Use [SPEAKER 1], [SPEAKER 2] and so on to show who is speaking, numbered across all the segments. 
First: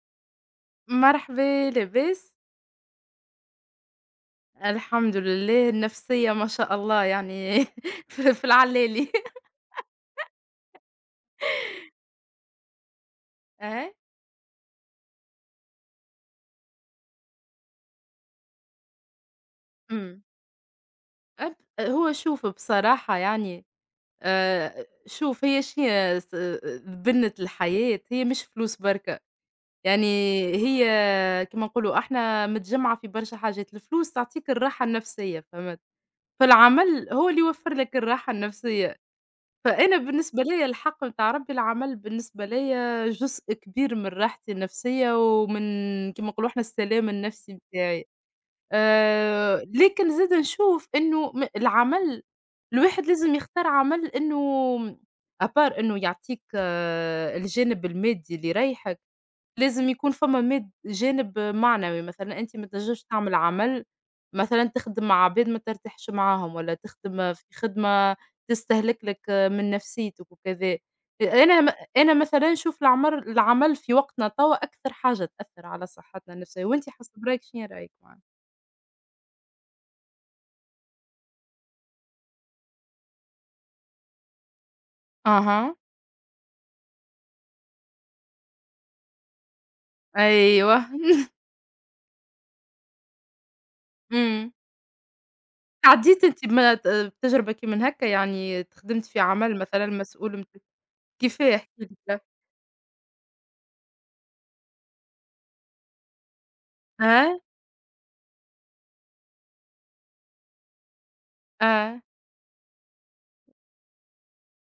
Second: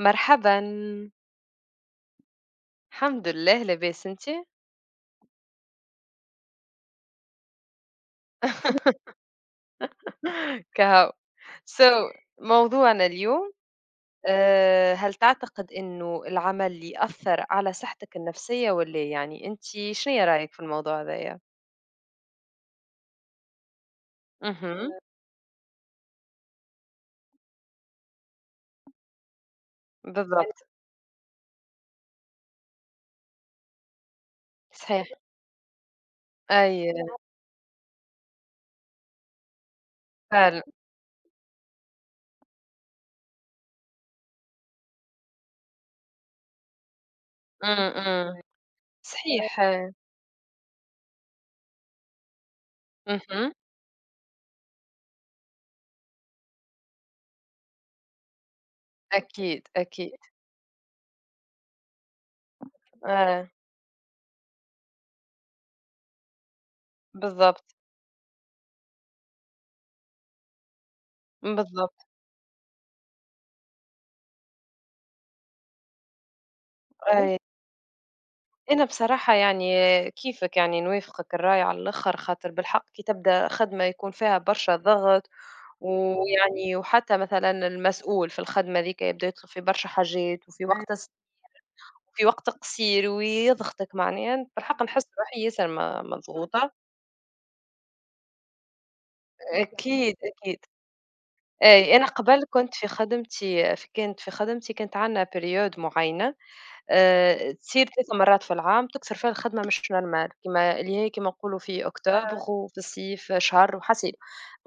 [SPEAKER 1] مرحبا
[SPEAKER 2] مرحبا، لاباس؟
[SPEAKER 1] الحمد لله لاباس انت
[SPEAKER 2] الحمد لله، النفسية ما شاء الله يعني في العلالي.
[SPEAKER 1] كهو So, موضوعنا اليوم
[SPEAKER 2] أها.
[SPEAKER 1] آه، هل تعتقد انه العمل يأثر على صحتك النفسية ولا إيه؟ يعني انت
[SPEAKER 2] إمم.
[SPEAKER 1] شنو رأيك في الموضوع هذايا
[SPEAKER 2] هو شوف بصراحة يعني
[SPEAKER 1] اها
[SPEAKER 2] شوف هي شنيا س بنة الحياة هي مش فلوس بركا، يعني
[SPEAKER 1] بالضبط
[SPEAKER 2] هي كيما نقولوا إحنا متجمعة في برشا حاجات، الفلوس تعطيك الراحة
[SPEAKER 1] صحيح
[SPEAKER 2] النفسية فهمت؟ في
[SPEAKER 1] اي
[SPEAKER 2] العمل هو اللي يوفر لك الراحة النفسية. فأنا بالنسبة
[SPEAKER 1] فعلا
[SPEAKER 2] ليّا الحق بتاع ربي العمل بالنسبة ليّا جزء كبير من راحتي النفسية ومن كيما نقولوا إحنا السلام النفسي
[SPEAKER 1] أم،
[SPEAKER 2] بتاعي.
[SPEAKER 1] أم. صحيح
[SPEAKER 2] لكن زاد نشوف إنه م العمل الواحد لازم
[SPEAKER 1] اها
[SPEAKER 2] يختار عمل إنه à part إنه يعطيك الجانب المادي اللي يريحك.
[SPEAKER 1] اكيد
[SPEAKER 2] لازم يكون
[SPEAKER 1] اكيد
[SPEAKER 2] فما ماد جانب معنوي، مثلًا أنت ما تنجمش تعمل
[SPEAKER 1] آه.
[SPEAKER 2] عمل مثلًا تخدم مع عباد ما ترتاحش معاهم، والّا تخدم في
[SPEAKER 1] بالضبط
[SPEAKER 2] خدمة تستهلك لك من نفسيتك وكذا. أنا م
[SPEAKER 1] بالضبط
[SPEAKER 2] أنا مثلًا نشوف العمل في وقتنا توا أكثر حاجة تأثّر على صحتنا النفسية، وأنتِ حسب رأيك شنو رأيك معاه؟
[SPEAKER 1] أنا بصراحة يعني كيفك يعني نوافقك الرأي على الآخر خاطر بالحق كي تبدأ خدمة يكون فيها برشا ضغط
[SPEAKER 2] أها.
[SPEAKER 1] ويعني وحتى مثلا المسؤول في الخدمة ذيك يبدأ يطلب في برشا حاجات وفي
[SPEAKER 2] أيوه.
[SPEAKER 1] وقت في وقت قصير ويضغطك معناها
[SPEAKER 2] إمم.
[SPEAKER 1] بالحق نحس روحي ياسر
[SPEAKER 2] عدّيتِ أنتِ
[SPEAKER 1] مضغوطة
[SPEAKER 2] بما ت بتجربة كي من هكا يعني تخدمتِ في عمل مثلًا
[SPEAKER 1] أكيد
[SPEAKER 2] مسؤول مت
[SPEAKER 1] أكيد
[SPEAKER 2] كيفاه؟ احكي
[SPEAKER 1] أي أنا
[SPEAKER 2] لي.
[SPEAKER 1] قبل كنت في خدمتي كانت عندنا بريود معينة
[SPEAKER 2] آه.
[SPEAKER 1] تصير 3 مرات في العام تكثر فيها الخدمة مش normal كيما اللي هي كيما نقولوا في آه.
[SPEAKER 2] آه.
[SPEAKER 1] أكتوبر وفي الصيف شهر وحسيل،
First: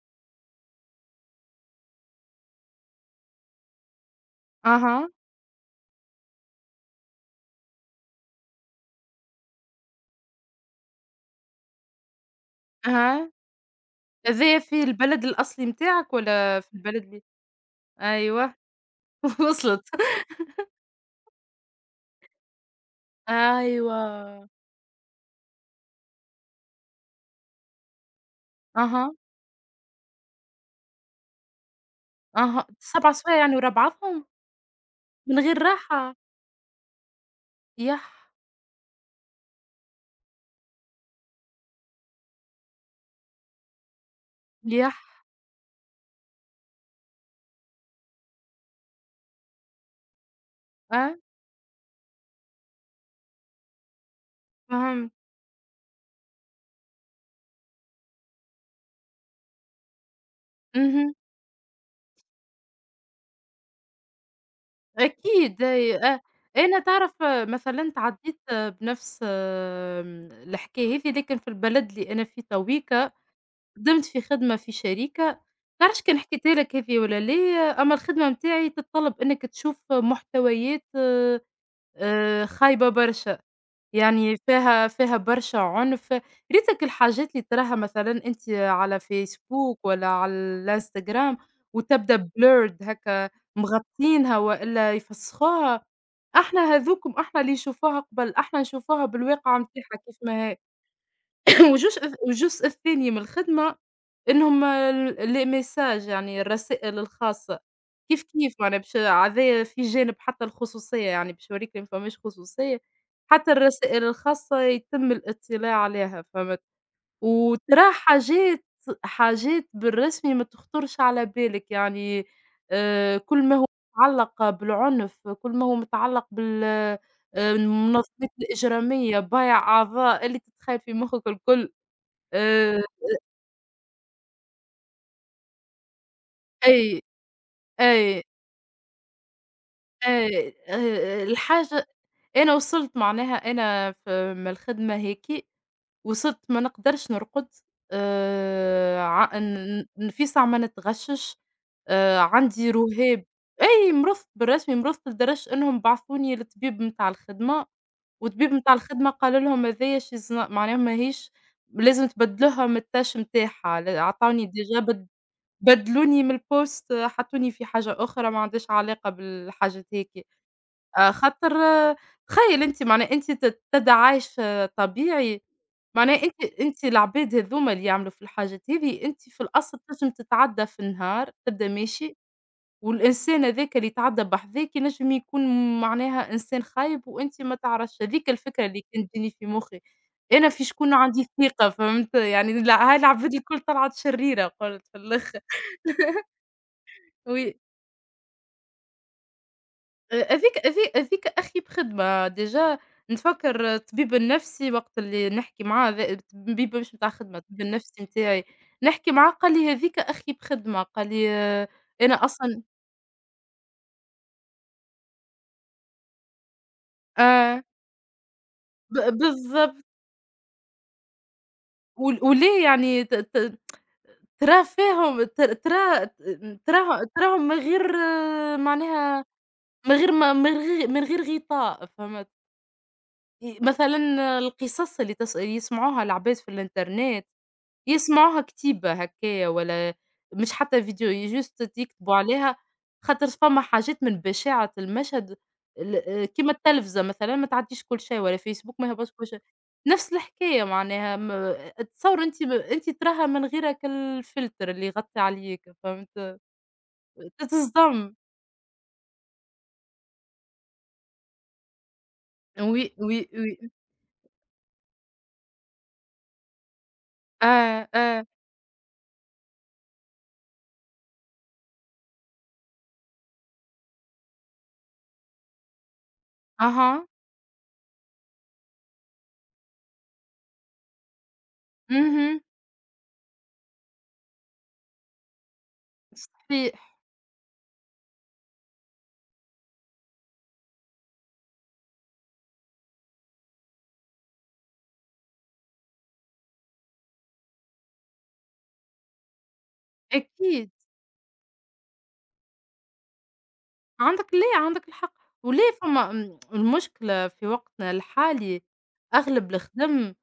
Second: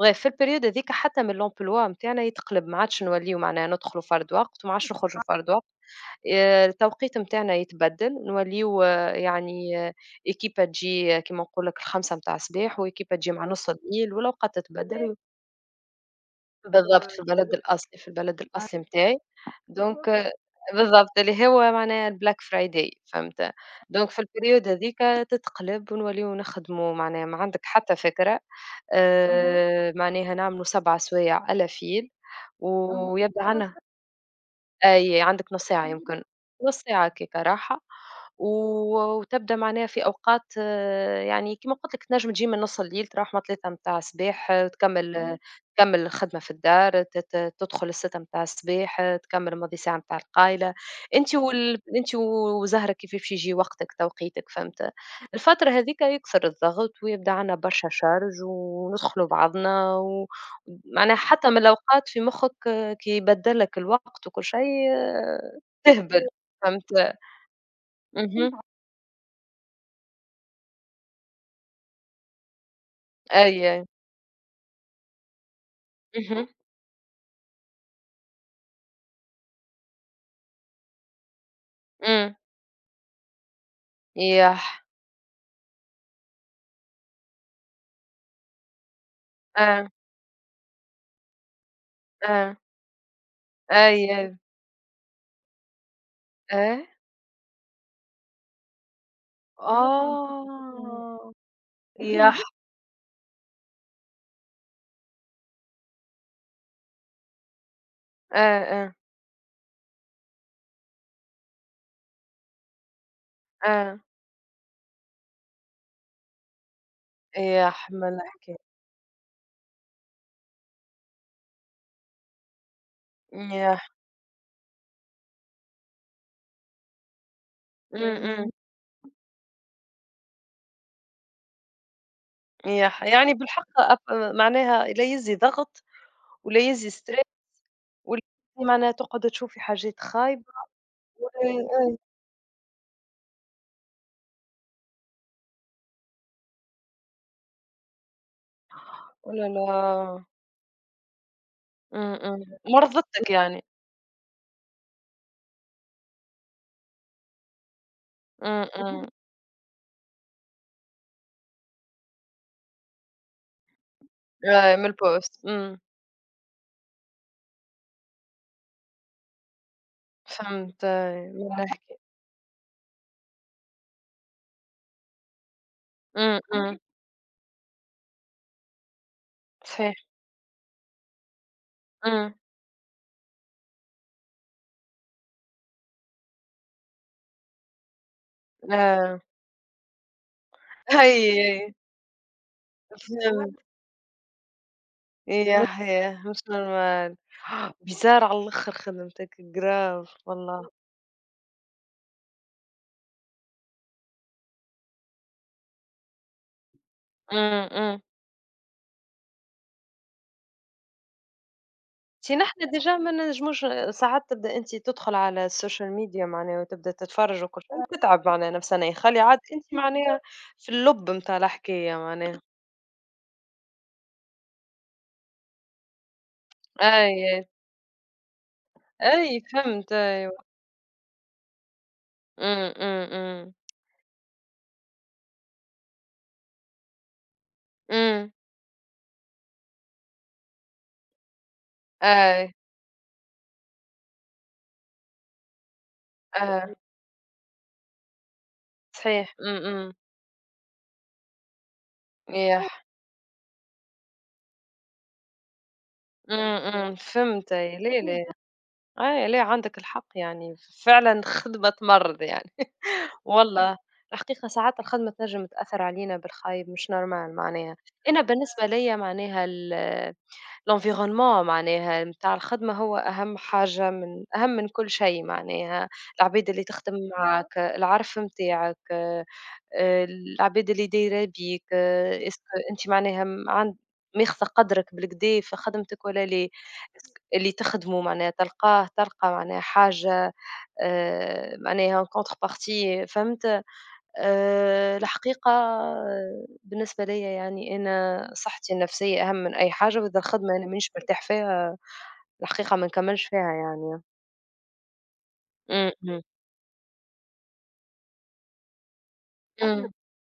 [SPEAKER 1] bref في الperiode هاذيك حتى من l'emploi نتاعنا يتقلب ما عادش نوليو معناها ندخلوا فرد وقت وما عادش
[SPEAKER 2] أها.
[SPEAKER 1] نخرجوا فرد وقت، التوقيت نتاعنا يتبدل نوليو آه، يعني équipe تجي كيما نقول لك ال5 متاع الصباح وéquipe
[SPEAKER 2] أها،
[SPEAKER 1] تجي مع نُص الليل والأوقات
[SPEAKER 2] أذية في
[SPEAKER 1] تتبدل.
[SPEAKER 2] البلد الأصلي متاعك والّا في البلد
[SPEAKER 1] بالضبط، في
[SPEAKER 2] اللي
[SPEAKER 1] البلد الأصلي في البلد آه.
[SPEAKER 2] أيوه.
[SPEAKER 1] الأصلي متاعي،
[SPEAKER 2] وصلت.
[SPEAKER 1] دونك بالضبط. بالضبط، اللي هو معناها الblack friday فهمت، دونك في
[SPEAKER 2] أيوه.
[SPEAKER 1] الperiod هاذيك تتقلب ونوليو نخدمو معناها ما عندك حتى فكرة، أها.
[SPEAKER 2] أها.
[SPEAKER 1] معناها نعملوا 7 سوايع ألا فيل
[SPEAKER 2] أها،
[SPEAKER 1] أها،
[SPEAKER 2] 7 سوايع
[SPEAKER 1] ويبدا حلو
[SPEAKER 2] يعني ورا
[SPEAKER 1] عنا
[SPEAKER 2] بعضهم
[SPEAKER 1] أي
[SPEAKER 2] من
[SPEAKER 1] عندك
[SPEAKER 2] غير
[SPEAKER 1] نُص ساعة جميل.
[SPEAKER 2] راحة.
[SPEAKER 1] يمكن، نُص ساعة هكاكا راحة.
[SPEAKER 2] يح.
[SPEAKER 1] و وتبدا معناها في أوقات آه، يعني كيما قُلت لك تنجم تجي من نُص الليل تروح من 3 متاع الصباح آه،
[SPEAKER 2] يح.
[SPEAKER 1] تكمّل إمم. تكمّل الخدمة في الدار، ت ت تدخل ال6 متاع الصباح آه، تكمّل ماضي ساعة متاع القايلة،
[SPEAKER 2] آه.
[SPEAKER 1] أنتِ وال أنتِ وزهرك كيف باش يجي وقتك توقيتك فهمت؟
[SPEAKER 2] فهمت.
[SPEAKER 1] الفترة هاذيك يكثر الضغط ويبدا عندنا برشا شارج وندخلوا بعضنا و
[SPEAKER 2] اهم.
[SPEAKER 1] معناها حتى من الأوقات في مخّك آه، كي يبدل لك الوقت وكل شيء آه،
[SPEAKER 2] أكيد، أي.
[SPEAKER 1] تهبل
[SPEAKER 2] أنا
[SPEAKER 1] فهمت؟
[SPEAKER 2] تعرف، مثلًا تعدّيت
[SPEAKER 1] اهم،
[SPEAKER 2] بنفس الحكاية هذي، لكن في البلد اللي أنا فيه تويك
[SPEAKER 1] أي، أي.
[SPEAKER 2] خدمت في خدمة في شركة، منعرفش كان
[SPEAKER 1] اهم،
[SPEAKER 2] حكيتها لك هذه والّا لا، أمّا الخدمة متاعي تتطلب إنّك تشوف محتويات
[SPEAKER 1] إمم.
[SPEAKER 2] خايبة برشا، يعني
[SPEAKER 1] ياح
[SPEAKER 2] فيها برشا عنف، ريتك الحاجات اللي تراها مثلًا أنت على فيسبوك
[SPEAKER 1] آه،
[SPEAKER 2] ولا على الإنستجرام وتبدا
[SPEAKER 1] آه.
[SPEAKER 2] blurred هكا، مغطينها
[SPEAKER 1] أيوه.
[SPEAKER 2] والا يفسخوها. إحنا
[SPEAKER 1] آه،
[SPEAKER 2] هاذوكم إحنا اللي نشوفوها قبل، إحنا نشوفوها بالواقعة متاعها كيف ما هي.
[SPEAKER 1] آه،
[SPEAKER 2] وجوش
[SPEAKER 1] ياح
[SPEAKER 2] الجزء الثاني من الخدمة إنهم ال les messages يعني الرسائل الخاصة، كيف
[SPEAKER 1] آه،
[SPEAKER 2] معناها
[SPEAKER 1] آه،
[SPEAKER 2] باش هذايا في جانب حتى الخصوصية يعني باش يوريك ما فماش خصوصية، حتى
[SPEAKER 1] آه.
[SPEAKER 2] الرسائل الخاصة يتم الاطلاع عليها فهمت؟
[SPEAKER 1] يا
[SPEAKER 2] وترى
[SPEAKER 1] حمل
[SPEAKER 2] حاجات
[SPEAKER 1] الحكاية،
[SPEAKER 2] حاجات بالرسمي ما تخطرش على بالك يعني كل ما هو
[SPEAKER 1] ياح،
[SPEAKER 2] متعلق بالعنف، كل ما هو متعلق بال
[SPEAKER 1] إمم،
[SPEAKER 2] المنظمات
[SPEAKER 1] إمم،
[SPEAKER 2] الإجرامية، بيع أعضاء، اللي تتخيل في مخك الكل. آآ.
[SPEAKER 1] ياح. يعني بالحق أب معناها لا يلزي ضغط ولا يلزي
[SPEAKER 2] أي.
[SPEAKER 1] stress ولا
[SPEAKER 2] أي.
[SPEAKER 1] يلزي معناها تقعدي تشوفي حاجات خايبة
[SPEAKER 2] أي
[SPEAKER 1] ولا
[SPEAKER 2] الحاجة
[SPEAKER 1] آه،
[SPEAKER 2] أنا وصلت معناها أنا في من الخدمة هيك، وصلت ما نقدرش نرقد
[SPEAKER 1] أوه
[SPEAKER 2] ع
[SPEAKER 1] لا
[SPEAKER 2] ن ن
[SPEAKER 1] لا!
[SPEAKER 2] في ساعة ما نتغشّش،
[SPEAKER 1] إمم، إمم.
[SPEAKER 2] عندي رهاب.
[SPEAKER 1] مرضتِك يعني.
[SPEAKER 2] أي مرضت بالرسمي، مرضت لدرجة إنهم بعثوني للطبيب متاع الخدمة، والطبيب
[SPEAKER 1] إمم،
[SPEAKER 2] متاع
[SPEAKER 1] إمم.
[SPEAKER 2] الخدمة قال لهم هذايا she's not معناها ماهيش لازم تبدلوها من الtouch متاعها، ل عطاوني
[SPEAKER 1] آه،
[SPEAKER 2] ديجا
[SPEAKER 1] من
[SPEAKER 2] بد
[SPEAKER 1] الpost إمم.
[SPEAKER 2] بدلوني من الpost، حطّوني في حاجة أخرى ما عندهاش علاقة بالحاجات هيك،
[SPEAKER 1] فهمت أيوه،
[SPEAKER 2] خاطر
[SPEAKER 1] من الحكاية.
[SPEAKER 2] تخيّل أنت معناها أنت تدعايش طبيعي، معناها
[SPEAKER 1] إمم،
[SPEAKER 2] أنت
[SPEAKER 1] إمم.
[SPEAKER 2] أنت العباد هاذوما اللي يعملوا في الحاجات هذي، أنت في الأصل
[SPEAKER 1] صحيح.
[SPEAKER 2] تنجم تتعدّى في النهار تبدا ماشي،
[SPEAKER 1] إمم.
[SPEAKER 2] والإنسان هاذاك اللي يتعدّى بحذاك ينجم يكون معناها إنسان خايب وأنت ما تعرفش، هاذيك الفكرة اللي كانت
[SPEAKER 1] Ah,
[SPEAKER 2] تجيني في مخي، أنا في شكون عندي
[SPEAKER 1] أي،
[SPEAKER 2] ثقة
[SPEAKER 1] أي،
[SPEAKER 2] فهمت؟ يعني لا، هاي العباد الكل
[SPEAKER 1] فهمت،
[SPEAKER 2] طلعت شريرة قُلت في الآخر.
[SPEAKER 1] ياه، ياه، مش normal
[SPEAKER 2] وي.
[SPEAKER 1] بيزار على الآخر خدمتك grave
[SPEAKER 2] أ هاذيك
[SPEAKER 1] والله،
[SPEAKER 2] هاذي هاذيك أخي بخدمة ديجا. نتفكّر الطبيب النفسي وقت اللي نحكي معاه الطبيب مش متاع خدمة، الطبيب
[SPEAKER 1] إمم، إمم،
[SPEAKER 2] النفسي نتاعي، نحكي معاه قال لي: "هاذيك أخي بخدمة." قال لي: آه، "أنا
[SPEAKER 1] سي
[SPEAKER 2] أصلًا".
[SPEAKER 1] نحنا ديجا ما نجموش ساعات تبدأ أنتِ تدخل على السوشيال ميديا معناها وتبدأ تتفرج
[SPEAKER 2] آه.
[SPEAKER 1] وكل شيء وتتعب معناها نفسنا،
[SPEAKER 2] ب
[SPEAKER 1] يخلي عاد أنتِ
[SPEAKER 2] بالضبط.
[SPEAKER 1] معناها في اللُب متاع الحكاية معناها،
[SPEAKER 2] وليه يعني ت ت تراه فيهم، ت تراه
[SPEAKER 1] أي،
[SPEAKER 2] تراه
[SPEAKER 1] أي،
[SPEAKER 2] تراهم من غير معناها
[SPEAKER 1] أي، فهمت
[SPEAKER 2] من غير
[SPEAKER 1] أيوه،
[SPEAKER 2] غطاء فهمت؟
[SPEAKER 1] إمم، إمم، إمم،
[SPEAKER 2] مثلًا القصص اللي يسمعوها العباد في الإنترنت
[SPEAKER 1] إمم،
[SPEAKER 2] يسمعوها كتيبة هكايا ولا مش حتى فيديو just يكتبوا
[SPEAKER 1] أي،
[SPEAKER 2] عليها، خاطر فما حاجات من بشاعة المشهد ال كيما
[SPEAKER 1] آه،
[SPEAKER 2] التلفزة مثلًا ما تعدّيش كل شيء ولا فيسبوك ما يهبطش كل
[SPEAKER 1] صحيح،
[SPEAKER 2] شيء،
[SPEAKER 1] إمم، إمم،
[SPEAKER 2] نفس الحكاية معناها م تصور
[SPEAKER 1] ياه،
[SPEAKER 2] أنتِ تراها من غير هاك الفلتر اللي يغطي عليك فهمت.
[SPEAKER 1] إمم، إمم، فهمت أي، لا،
[SPEAKER 2] تصدم.
[SPEAKER 1] لا. أي لا عندك الحق يعني، فعلًا خدمة تمرّض يعني،
[SPEAKER 2] oui, oui, oui.
[SPEAKER 1] والله الحقيقة ساعات الخدمة تنجم تأثّر علينا بالخايب مش normal معناها،
[SPEAKER 2] آه.
[SPEAKER 1] أنا
[SPEAKER 2] آه.
[SPEAKER 1] بالنسبة ليّا معناها ال الenvironnement معناها متاع الخدمة هو أهم حاجة من أهم من كل شيء معناها، العباد اللي تخدم
[SPEAKER 2] أها.
[SPEAKER 1] معاك، العرف متاعك. العباد اللي دايرة بيك،
[SPEAKER 2] اهم.
[SPEAKER 1] إسكو أنت معناها م عن ماخذة قدرك بالكدا في خدمتك والّا لا؟
[SPEAKER 2] صحيح.
[SPEAKER 1] إسك اللي تخدمه معناها تلقاه تلقى معناها حاجة معناها en contrepartie فهمت؟ الحقيقة آه، بالنسبة ليّا يعني أنا صحتي النفسية أهم من أي حاجة، وإذا الخدمة أنا
[SPEAKER 2] أكيد.
[SPEAKER 1] مانيش مرتاح فيها الحقيقة ما نكمّلش فيها يعني.
[SPEAKER 2] عندك ليه، عندك الحق، وليه
[SPEAKER 1] إمم،
[SPEAKER 2] فما
[SPEAKER 1] إمم،
[SPEAKER 2] م المشكلة في وقتنا الحالي أغلب
[SPEAKER 1] إمم،
[SPEAKER 2] الخدم،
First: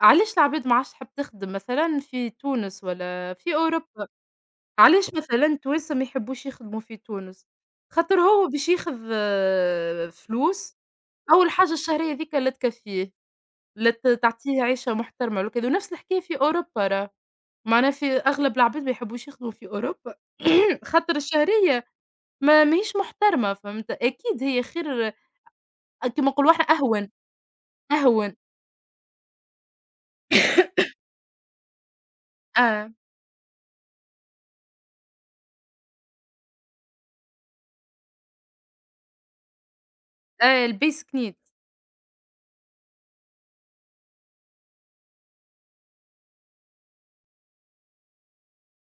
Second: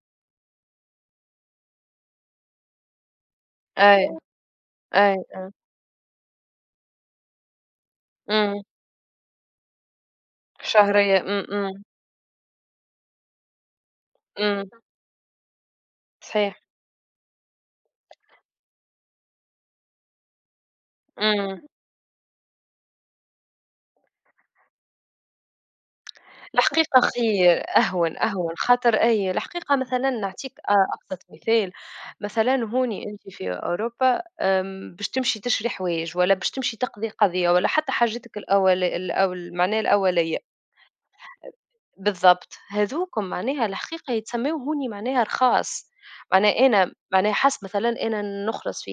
[SPEAKER 2] علاش العباد ما عادش تحب تخدم مثلًا في تونس ولا في أوروبا،
[SPEAKER 1] أي،
[SPEAKER 2] علاش
[SPEAKER 1] أي،
[SPEAKER 2] مثلًا
[SPEAKER 1] أي،
[SPEAKER 2] التوانسة ما يحبوش يخدموا في تونس، خاطر هو
[SPEAKER 1] إمم،
[SPEAKER 2] باش ياخذ فلوس.
[SPEAKER 1] شهرية، إمم،
[SPEAKER 2] أول حاجة
[SPEAKER 1] إمم،
[SPEAKER 2] الشهرية ذيكا لا تكفيه، لا تعطيه
[SPEAKER 1] إمم،
[SPEAKER 2] عيشة محترمة ولا كذا، ونفس الحكاية في
[SPEAKER 1] صحيح،
[SPEAKER 2] أوروبا راه، معناها في أغلب العباد ما يحبوش يخدموا في أوروبا خاطر
[SPEAKER 1] إمم.
[SPEAKER 2] الشهرية ما ماهيش محترمة، فهمت؟ أكيد هي خير كما نقولوا احنا
[SPEAKER 1] الحقيقة
[SPEAKER 2] أهون.
[SPEAKER 1] خير أهون
[SPEAKER 2] أهون.
[SPEAKER 1] أهون خاطر أي الحقيقة مثلا نعطيك أبسط مثال مثلا
[SPEAKER 2] آه.
[SPEAKER 1] هوني أنت في أوروبا أم، باش تمشي تشري حوايج ولا باش تمشي تقضي قضية ولا حتى حاجتك الأول الأول معناها الأولية
[SPEAKER 2] آه الbasic need.
[SPEAKER 1] بالضبط، هاذوكم معناها الحقيقة يتسمّاو هوني معناها رخاص، معناها أنا معناها حسب مثلًا أنا نخلص في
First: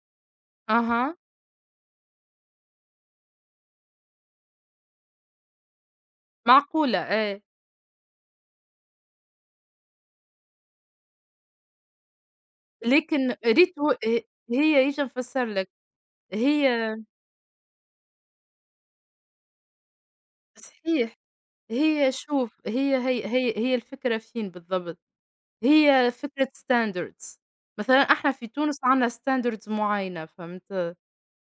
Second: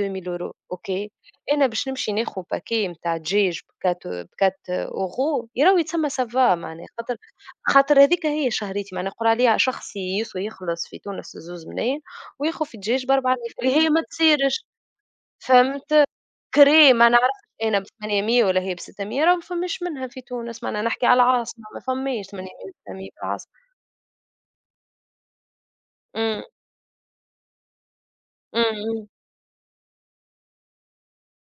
[SPEAKER 1] 2000€ أوكي،
[SPEAKER 2] أها.
[SPEAKER 1] أنا باش نمشي ناخذ باكيه متاع دجاج ب4€ يراو يتسمّى ça va معناها
[SPEAKER 2] معقولة
[SPEAKER 1] خاطر
[SPEAKER 2] آه.
[SPEAKER 1] خاطر هاذيك هي شهريتي معناها يقولوا عليها شخصي يسوى يخلص في تونس ب2 ملاين وياخذ في دجاج ب4
[SPEAKER 2] لكن
[SPEAKER 1] آلاف اللي
[SPEAKER 2] ريتو
[SPEAKER 1] هي ما
[SPEAKER 2] ه
[SPEAKER 1] تصيرش،
[SPEAKER 2] هي إيش نفسّر لك،
[SPEAKER 1] فهمت؟
[SPEAKER 2] هي
[SPEAKER 1] كريم ما نعرفش أنا ب800 ولا هي ب600 راه ما فماش منها في تونس، معناها نحكي
[SPEAKER 2] صحيح،
[SPEAKER 1] على العاصمة ما
[SPEAKER 2] هي
[SPEAKER 1] فماش 800
[SPEAKER 2] شوف
[SPEAKER 1] و600
[SPEAKER 2] هي
[SPEAKER 1] في العاصمة.
[SPEAKER 2] الفكرة فين بالضبط، هي
[SPEAKER 1] إمم،
[SPEAKER 2] فكرة standards. مثلًا إحنا في
[SPEAKER 1] إمم،
[SPEAKER 2] تونس
[SPEAKER 1] إمم.
[SPEAKER 2] عندنا standards معيّنة فهمت،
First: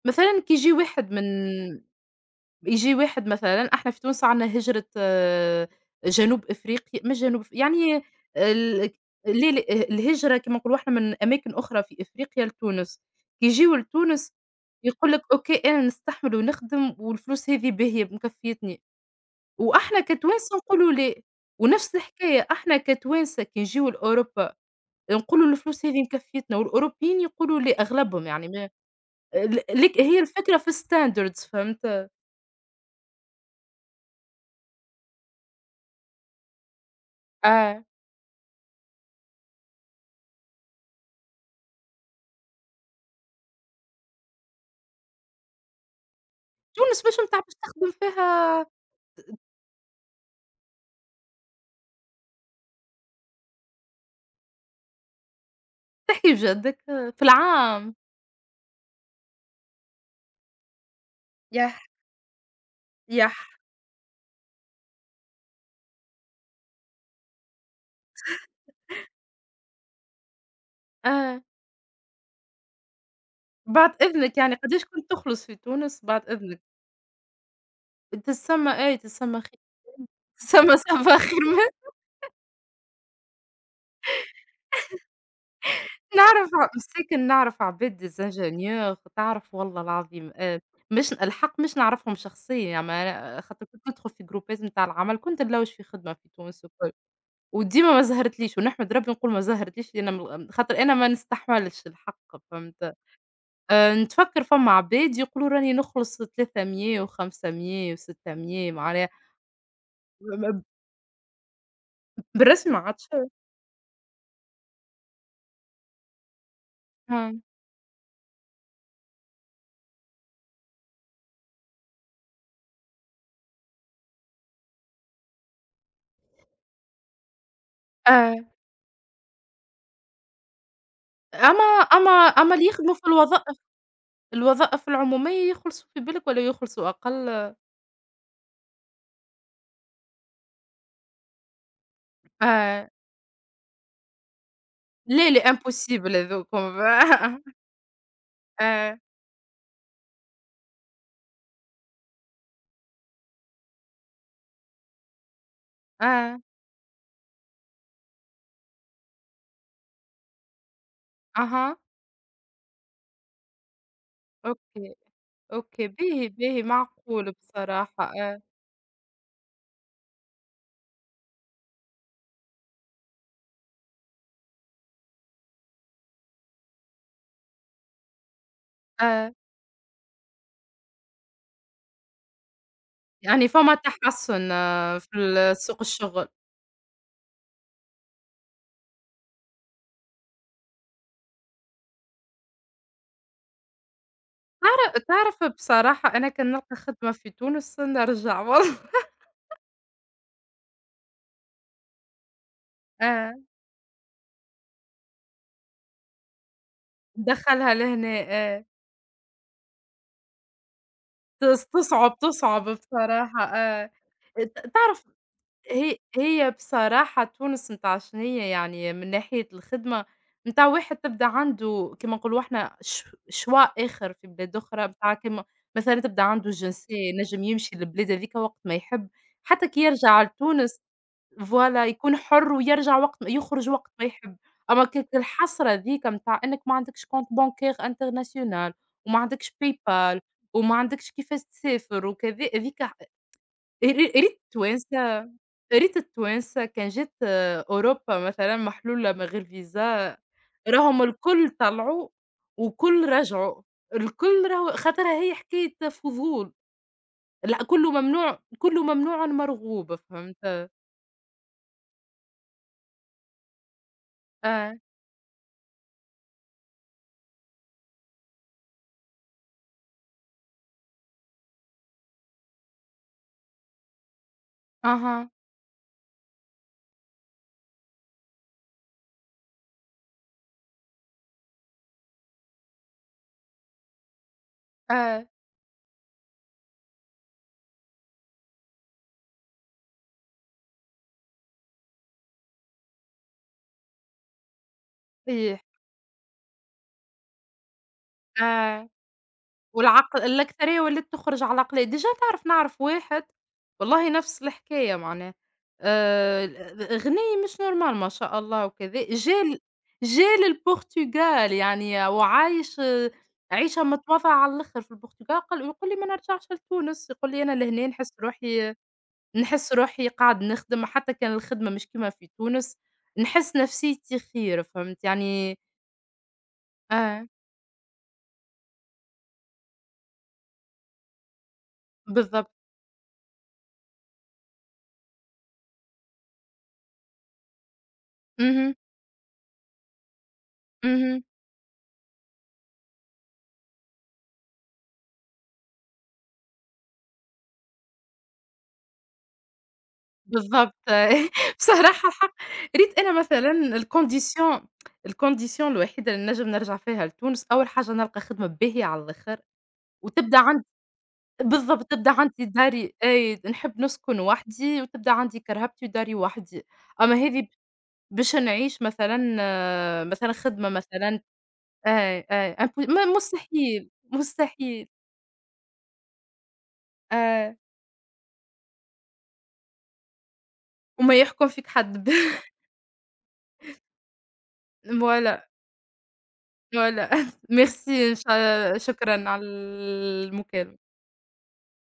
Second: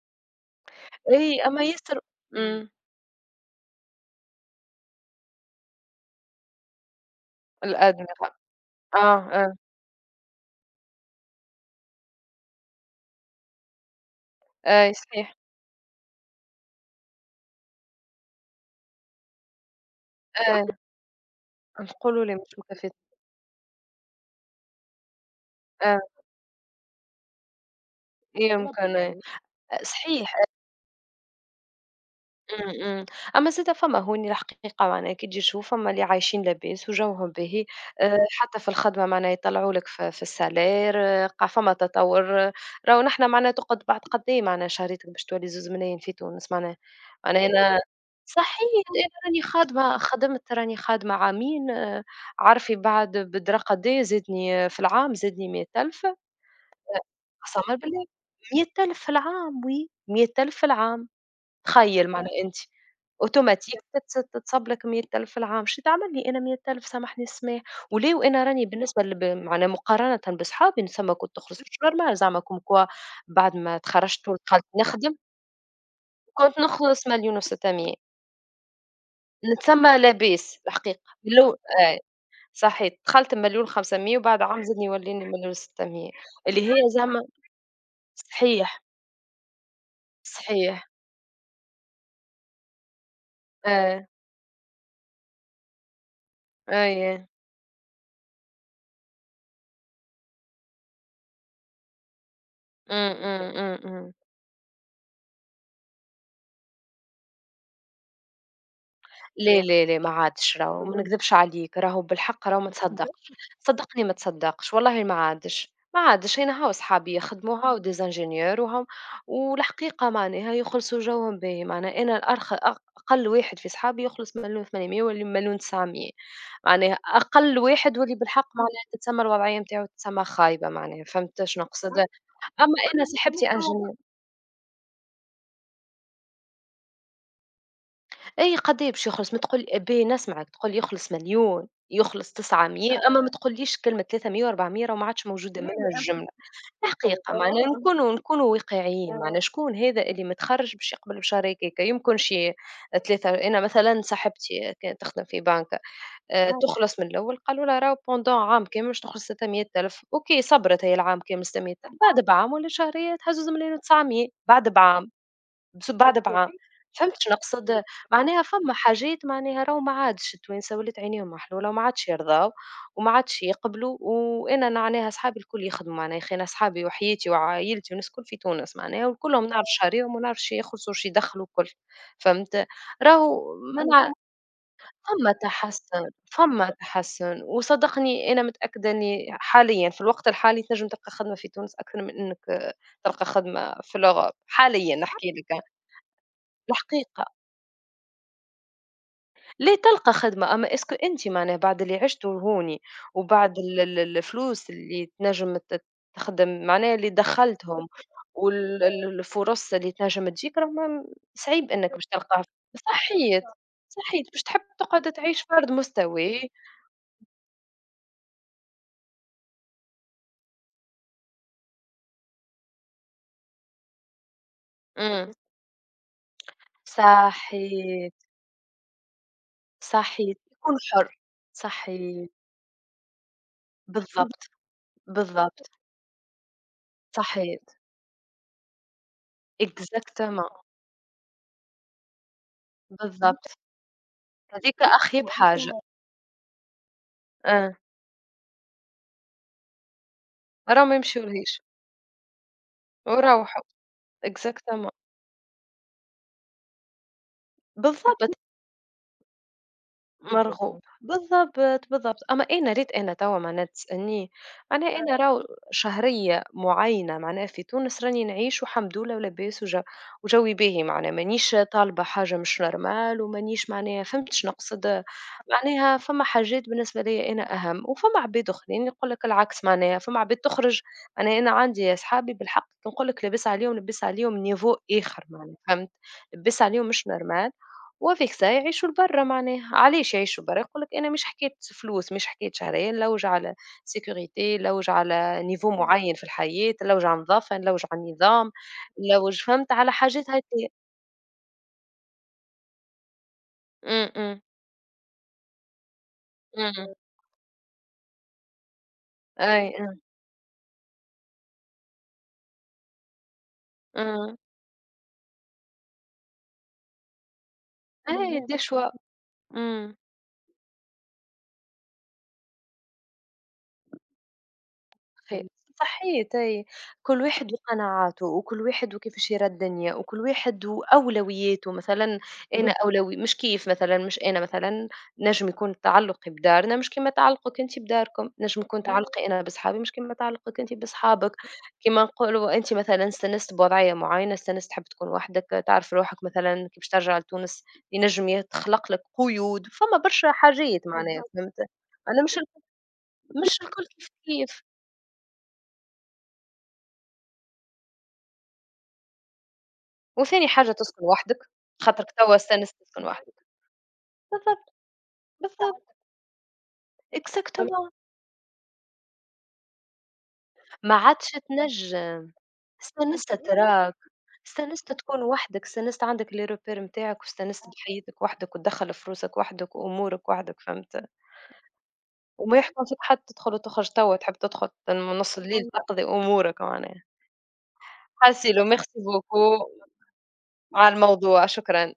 [SPEAKER 2] مثلًا كي ييجي واحد من
[SPEAKER 1] أي أما ياسر إمم،
[SPEAKER 2] ييجي واحد مثلًا إحنا في تونس عندنا هجرة جنوب أفريقيا مش جنوب أف يعني
[SPEAKER 1] الأدمغة
[SPEAKER 2] ال
[SPEAKER 1] آه،
[SPEAKER 2] ل
[SPEAKER 1] آه،
[SPEAKER 2] ل الهجرة كما نقولوا إحنا من أماكن أخرى في أفريقيا لتونس، كي ييجيو لتونس
[SPEAKER 1] أي
[SPEAKER 2] يقول لك
[SPEAKER 1] صحيح،
[SPEAKER 2] أوكي أنا نستحمل ونخدم والفلوس هذي باهية مكفيتني، وإحنا كتوانسة
[SPEAKER 1] آه،
[SPEAKER 2] نقولوا لأ، ونفس
[SPEAKER 1] نقولوا لي
[SPEAKER 2] الحكاية
[SPEAKER 1] مش
[SPEAKER 2] إحنا
[SPEAKER 1] مكفّية
[SPEAKER 2] كتوانسة كي نجيو لأوروبا نقولوا الفلوس
[SPEAKER 1] آه،
[SPEAKER 2] هذي مكفيتنا والأوروبيين يقولوا لأ أغلبهم يعني ما
[SPEAKER 1] يمكن أي،
[SPEAKER 2] لك هي
[SPEAKER 1] صحيح.
[SPEAKER 2] الفكرة في الstandards فهمت؟
[SPEAKER 1] إمم، إمم. أمّا زادة فما هوني الحقيقة معناها كي تجي تشوف فما اللي عايشين لاباس وجوهم باهي،
[SPEAKER 2] آه.
[SPEAKER 1] حتى في الخدمة معناها يطلعوا لك في السالير آه، قا فما تطوّر، آه، راهو نحنا معناها تقعد بعد قد إيه معناها شهريتك باش تولي زوز ملايين في تونس معناها،
[SPEAKER 2] تونس باش متاع
[SPEAKER 1] معناها
[SPEAKER 2] باش
[SPEAKER 1] أنا
[SPEAKER 2] تخدم
[SPEAKER 1] صحيح
[SPEAKER 2] فيها.
[SPEAKER 1] أنا راني خادمة خدمت راني خادمة عامين، آه، عارفي بعد بدرا قد إيه زادني آه، في العام زادني 100.000
[SPEAKER 2] تحكي بجدك في
[SPEAKER 1] قسمًا
[SPEAKER 2] العام.
[SPEAKER 1] بالله، 100.000 في العام وي، 100.000 في العام،
[SPEAKER 2] يح.
[SPEAKER 1] تخيّل معناها أنت.
[SPEAKER 2] يح.
[SPEAKER 1] أوتوماتيك تتصب لك 100.000 في العام، شو تعمل لي أنا 100.000 سامحني السماح، وليه وأنا راني بالنسبة لب معناها مقارنة بصحابي ثما كنت
[SPEAKER 2] آه،
[SPEAKER 1] نخرج مش normal زعما comme quoi بعد ما
[SPEAKER 2] بعد
[SPEAKER 1] تخرجت
[SPEAKER 2] إذنك يعني
[SPEAKER 1] ودخلت
[SPEAKER 2] قداش كنت
[SPEAKER 1] نخدم
[SPEAKER 2] تخلص في تونس بعد
[SPEAKER 1] كنت
[SPEAKER 2] إذنك؟
[SPEAKER 1] نخلص 1.600.000
[SPEAKER 2] تسمى إيه، تسمى خير.
[SPEAKER 1] نتسمى لاباس
[SPEAKER 2] تسمى
[SPEAKER 1] الحقيقة
[SPEAKER 2] صباح خير
[SPEAKER 1] لو
[SPEAKER 2] ما
[SPEAKER 1] آه صحيت دخلت 1.500.000 وبعد عام زدني وليني
[SPEAKER 2] نعرف
[SPEAKER 1] 1.600.000
[SPEAKER 2] ع
[SPEAKER 1] اللي هي زعما
[SPEAKER 2] مساكن، نعرف عباد
[SPEAKER 1] صحيح،
[SPEAKER 2] ديزانجينيور تعرف والله العظيم
[SPEAKER 1] صحيح،
[SPEAKER 2] مش الحق مش نعرفهم شخصيًا يعني ما خاطر كنت
[SPEAKER 1] آه،
[SPEAKER 2] ندخل في جروبات متاع العمل كنت نلوج في خدمة في تونس وكل،
[SPEAKER 1] أييه،
[SPEAKER 2] وديما ما زهرتليش ونحمد ربي نقول ما زهرتليش لأن م خاطر أنا ما نستحملش الحق فهمت؟
[SPEAKER 1] إمم، إمم، إمم، إمم.
[SPEAKER 2] نتفكّر فما عباد يقولوا راني نخلص 300 و500 و600 معناها.
[SPEAKER 1] لا، لا، لا، ما
[SPEAKER 2] ب
[SPEAKER 1] عادش
[SPEAKER 2] ب
[SPEAKER 1] راهو، ما نكذبش عليك، راهو بالحق راهو ما
[SPEAKER 2] بالرسمي ما عادش.
[SPEAKER 1] تصدّقش، صدّقني ما تصدّقش، والله ما عادش، ما عادش، أنا هاو صحابي
[SPEAKER 2] إمم.
[SPEAKER 1] يخدموها وdes ingénieurs وهم والحقيقة معناها يخلصوا جوهم باهي، معناها أنا الأرخ أقل واحد في صحابي يخلص 1.800.000 والّا 1.900.000 معناها أقل واحد واللي
[SPEAKER 2] آه.
[SPEAKER 1] بالحق معناها تتسمى الوضعية نتاعو تتسمى خايبة معناها، فهمت
[SPEAKER 2] أما
[SPEAKER 1] شنو نقصد؟
[SPEAKER 2] أما اللي
[SPEAKER 1] أما
[SPEAKER 2] يخدموا
[SPEAKER 1] أنا
[SPEAKER 2] في
[SPEAKER 1] صاحبتي
[SPEAKER 2] الوظائف
[SPEAKER 1] ingénieure
[SPEAKER 2] الوظائف العمومية يخلصوا في بالك والّا يخلصوا أقل؟
[SPEAKER 1] أي قد إيه باش يخلص؟ ما تقول باهي نسمعك، تقول لي يخلص مليون، يخلص
[SPEAKER 2] آه.
[SPEAKER 1] 900 أما ما تقوليش كلمة 300 و400 راه ما عادش
[SPEAKER 2] لا، لا
[SPEAKER 1] موجودة منها
[SPEAKER 2] impossible
[SPEAKER 1] الجملة،
[SPEAKER 2] هاذوكم.
[SPEAKER 1] الحقيقة معناها نكونوا
[SPEAKER 2] آه.
[SPEAKER 1] واقعيين، معناها شكون هذا اللي متخرج باش يقبل بشهر هكاكا، يمكن شي 3 أنا مثلًا صاحبتي كانت تخدم في بنكة
[SPEAKER 2] آه.
[SPEAKER 1] تخلص من الأول قالوا لها راهو pendant عام كامل باش تخلص 600.000 أوكي صبرت هي العام كامل
[SPEAKER 2] أها.
[SPEAKER 1] 600.000 بعد بعام والّا شهرية تهزز مليون و900 بعد
[SPEAKER 2] أوكي.
[SPEAKER 1] بعام.
[SPEAKER 2] أوكي،
[SPEAKER 1] بس بعد
[SPEAKER 2] باهي،
[SPEAKER 1] بعام. أوكي.
[SPEAKER 2] باهي،
[SPEAKER 1] فهمت
[SPEAKER 2] معقول
[SPEAKER 1] شنو نقصد؟
[SPEAKER 2] بصراحة. آه.
[SPEAKER 1] معناها فما حاجات معناها راهو ما عادش التوانسة ولات عينيهم محلولة وما عادش يرضاو وما عادش يقبلوا، وأنا معناها صحابي الكل يخدموا معناها يا أخي أنا صحابي وحياتي وعايلتي والناس الكل في تونس معناها
[SPEAKER 2] آه.
[SPEAKER 1] وكلهم نعرف شهريهم ونعرف شي يخلصوا وشي يدخلوا الكل، فهمت؟
[SPEAKER 2] يعني
[SPEAKER 1] راهو
[SPEAKER 2] فما
[SPEAKER 1] ما نع أها.
[SPEAKER 2] تحسُّن في
[SPEAKER 1] فما
[SPEAKER 2] ال سوق
[SPEAKER 1] تحسُّن،
[SPEAKER 2] الشغل.
[SPEAKER 1] فما تحسُّن وصدّقني أنا متأكدة إني حاليًا في الوقت الحالي تنجم تلقى خدمة في تونس أكثر من إنك تلقى خدمة في الأوروب، حاليًا نحكي
[SPEAKER 2] تعرف
[SPEAKER 1] لك.
[SPEAKER 2] بصراحة أنا كان نلقى خدمة
[SPEAKER 1] الحقيقة
[SPEAKER 2] في تونس نرجع والله.
[SPEAKER 1] لا تلقى خدمة أما اسكو أنت معناها بعد اللي عشته هوني
[SPEAKER 2] آه.
[SPEAKER 1] وبعد الفلوس اللي تنجم تخدم معناها اللي
[SPEAKER 2] ندخّلها
[SPEAKER 1] دخلتهم
[SPEAKER 2] لهنا آه.
[SPEAKER 1] والفرص اللي تنجم تجيك راه ما- صعيب أنك باش
[SPEAKER 2] تصعب،
[SPEAKER 1] تلقاها
[SPEAKER 2] تصعب بصراحة
[SPEAKER 1] صحيت
[SPEAKER 2] آه.
[SPEAKER 1] صحيت باش تحب
[SPEAKER 2] تعرف،
[SPEAKER 1] تقعد تعيش فرد
[SPEAKER 2] هي
[SPEAKER 1] مستوي
[SPEAKER 2] هي بصراحة تونس متاع شنو هي يعني من ناحية الخدمة متاع واحد تبدا عنده كيما نقولوا إحنا شوا آخر في بلاد أخرى متاع
[SPEAKER 1] أمم،
[SPEAKER 2] كيما مثلًا تبدا عنده الجنسية ينجم يمشي للبلاد
[SPEAKER 1] صحيت
[SPEAKER 2] هاذيك وقت ما يحب، حتى كي يرجع
[SPEAKER 1] صحيت يكون
[SPEAKER 2] لتونس
[SPEAKER 1] حر
[SPEAKER 2] فوالا، يكون
[SPEAKER 1] صحيت
[SPEAKER 2] حُر ويرجع وقت يخرج وقت ما يحب،
[SPEAKER 1] بالضبط
[SPEAKER 2] أما كانت
[SPEAKER 1] بالضبط
[SPEAKER 2] الحسرة ذيك متاع إنّك ما عندكش compte
[SPEAKER 1] صحيت
[SPEAKER 2] bancaire international وما عندكش PayPal
[SPEAKER 1] اكزاكتومون
[SPEAKER 2] وما عندكش كيفاش تسافر وكذا، هذيك ح.
[SPEAKER 1] بالضبط
[SPEAKER 2] يا ريت
[SPEAKER 1] هذيك
[SPEAKER 2] التوانسة،
[SPEAKER 1] أخيب حاجة
[SPEAKER 2] يا ريت التوانسة كان جات
[SPEAKER 1] آه.
[SPEAKER 2] أوروبا مثلًا محلولة من غير فيزا،
[SPEAKER 1] راهم ما
[SPEAKER 2] راهم الكل
[SPEAKER 1] يمشيولهيش
[SPEAKER 2] طلعوا والكل رجعوا،
[SPEAKER 1] وراوحوا،
[SPEAKER 2] الكل راهو
[SPEAKER 1] exactement
[SPEAKER 2] خاطرها هي حكاية فضول، لأ كُلّه
[SPEAKER 1] بالضبط.
[SPEAKER 2] ممنوع كُلّه ممنوع مرغوب فهمت؟
[SPEAKER 1] مرغوب، بالضبط. بالضبط، بالضبط. أمّا إيه أنا ريت أنا توا معناها تسألني،
[SPEAKER 2] آه.
[SPEAKER 1] معناها إيه أنا آه. راهو شهرية معيّنة معناها في تونس راني نعيش والحمد لله ولاباس وجو وجوي باهي معناها مانيش طالبة حاجة مش normal ومانيش معناها فهمت شنو نقصد؟
[SPEAKER 2] أها.
[SPEAKER 1] معناها فما حاجات بالنسبة ليّا أنا أهم، وفما عباد أخرين يقول لك العكس معناها، فما عباد تخرج معناها أنا عندي أصحابي بالحق كي نقول لك لاباس عليهم، لاباس عليهم niveau
[SPEAKER 2] آه.
[SPEAKER 1] آخر معناها فهمت؟ لاباس عليهم مش normal. وفيك ساعة يعيشوا لبرا معناها، علاش يعيشوا برا؟ يقول لك أنا مش حكاية فلوس، مش حكاية شهرية، نلوج على sécurité نلوج على
[SPEAKER 2] صحيح.
[SPEAKER 1] niveau معين في الحياة، نلوج على نظافة، نلوج على النظام،
[SPEAKER 2] آه،
[SPEAKER 1] نلوج فهمت على
[SPEAKER 2] والعق
[SPEAKER 1] حاجات هكايا.
[SPEAKER 2] الأكثرية ولات تخرج على قليل، ديجا تعرف نعرف واحد والله
[SPEAKER 1] إمم، إمم،
[SPEAKER 2] نفس الحكاية معناه، آآ،
[SPEAKER 1] إمم، أيوه.
[SPEAKER 2] غني مش normal ما شاء الله وكذا،
[SPEAKER 1] أي، إمم،
[SPEAKER 2] جا للبرتغال يعني وعايش عيشة متواضعة
[SPEAKER 1] إمم،
[SPEAKER 2] على الآخر في البرتغال، قال يقول لي ما نرجعش لتونس، يقول لي أنا لهنا نحس
[SPEAKER 1] أي بالضبط. des
[SPEAKER 2] روحي،
[SPEAKER 1] choix.
[SPEAKER 2] نحس
[SPEAKER 1] إمم.
[SPEAKER 2] روحي قاعد نخدم حتى كان الخدمة مش كيما في تونس، نحس نفسيتي خير فهمت
[SPEAKER 1] خير،
[SPEAKER 2] يعني.
[SPEAKER 1] صحيت أي، كل
[SPEAKER 2] آه.
[SPEAKER 1] واحد وقناعاته وكل واحد وكيفاش يرى الدنيا وكل واحد وأولوياته، مثلًا أنا
[SPEAKER 2] بالضبط.
[SPEAKER 1] بالضبط. أولوي مش كيف مثلًا مش أنا مثلًا نجم يكون تعلُّقي بدارنا مش كيما تعلُّقِك أنتِ بداركم، نجم
[SPEAKER 2] اهم.
[SPEAKER 1] يكون أيوه. تعلُّقي أنا بصحابي مش كيما تعلُّقِك أنتِ
[SPEAKER 2] اهم.
[SPEAKER 1] بصحابك، كيما نقولوا أنتِ مثلًا استانست بوضعية معيّنة، استانست تحب تكون وحدك، تعرف روحك مثلًا كي باش ترجع لتونس ينجم يتخلق لك قيود، فما برشا
[SPEAKER 2] بالضبط.
[SPEAKER 1] حاجات معناها بالضبط. فهمت،
[SPEAKER 2] بصراحة
[SPEAKER 1] أنا
[SPEAKER 2] الحق
[SPEAKER 1] مش الك
[SPEAKER 2] ريت أنا مثلًا
[SPEAKER 1] مش الكل كيف،
[SPEAKER 2] الcondition،
[SPEAKER 1] كيف.
[SPEAKER 2] الcondition الوحيدة اللي نجم نرجع فيها لتونس، أول حاجة نلقى خدمة باهية على الآخر، وتبدا
[SPEAKER 1] وثاني
[SPEAKER 2] عندي
[SPEAKER 1] حاجة تسكن وحدك،
[SPEAKER 2] بالضبط، تبدا
[SPEAKER 1] خاطرك توا
[SPEAKER 2] عندي
[SPEAKER 1] استانست
[SPEAKER 2] داري
[SPEAKER 1] تسكن وحدك.
[SPEAKER 2] أي نحب نسكن
[SPEAKER 1] بالضبط،
[SPEAKER 2] وحدي، وتبدا عندي
[SPEAKER 1] بالضبط،
[SPEAKER 2] كرهبتي
[SPEAKER 1] صح،
[SPEAKER 2] وداري وحدي،
[SPEAKER 1] صح.
[SPEAKER 2] أما هذه
[SPEAKER 1] exactement
[SPEAKER 2] باش نعيش مثلًا مثلًا خدمة
[SPEAKER 1] ما
[SPEAKER 2] مثلًا
[SPEAKER 1] عادش
[SPEAKER 2] أي،
[SPEAKER 1] تنجم،
[SPEAKER 2] أي imp م
[SPEAKER 1] استانست اهم.
[SPEAKER 2] مستحيل،
[SPEAKER 1] تراك،
[SPEAKER 2] مستحيل
[SPEAKER 1] استانست تكون وحدك، استانست عندك les repères نتاعك
[SPEAKER 2] آه،
[SPEAKER 1] واستانست صح. بحياتك وحدك وتدخّل فلوسك وحدك وأمورك وحدك فهمت،
[SPEAKER 2] وما يحكم فيك حد.
[SPEAKER 1] وما يحكم فيك حد تدخل وتخرج توا تحب تدخل من نُص
[SPEAKER 2] Voilà.
[SPEAKER 1] الليل عندك تقضي أمورك معناها.
[SPEAKER 2] Voilà. Merci.
[SPEAKER 1] merci
[SPEAKER 2] شكرًا على
[SPEAKER 1] beaucoup
[SPEAKER 2] المكالمة.
[SPEAKER 1] على الموضوع، شكرًا.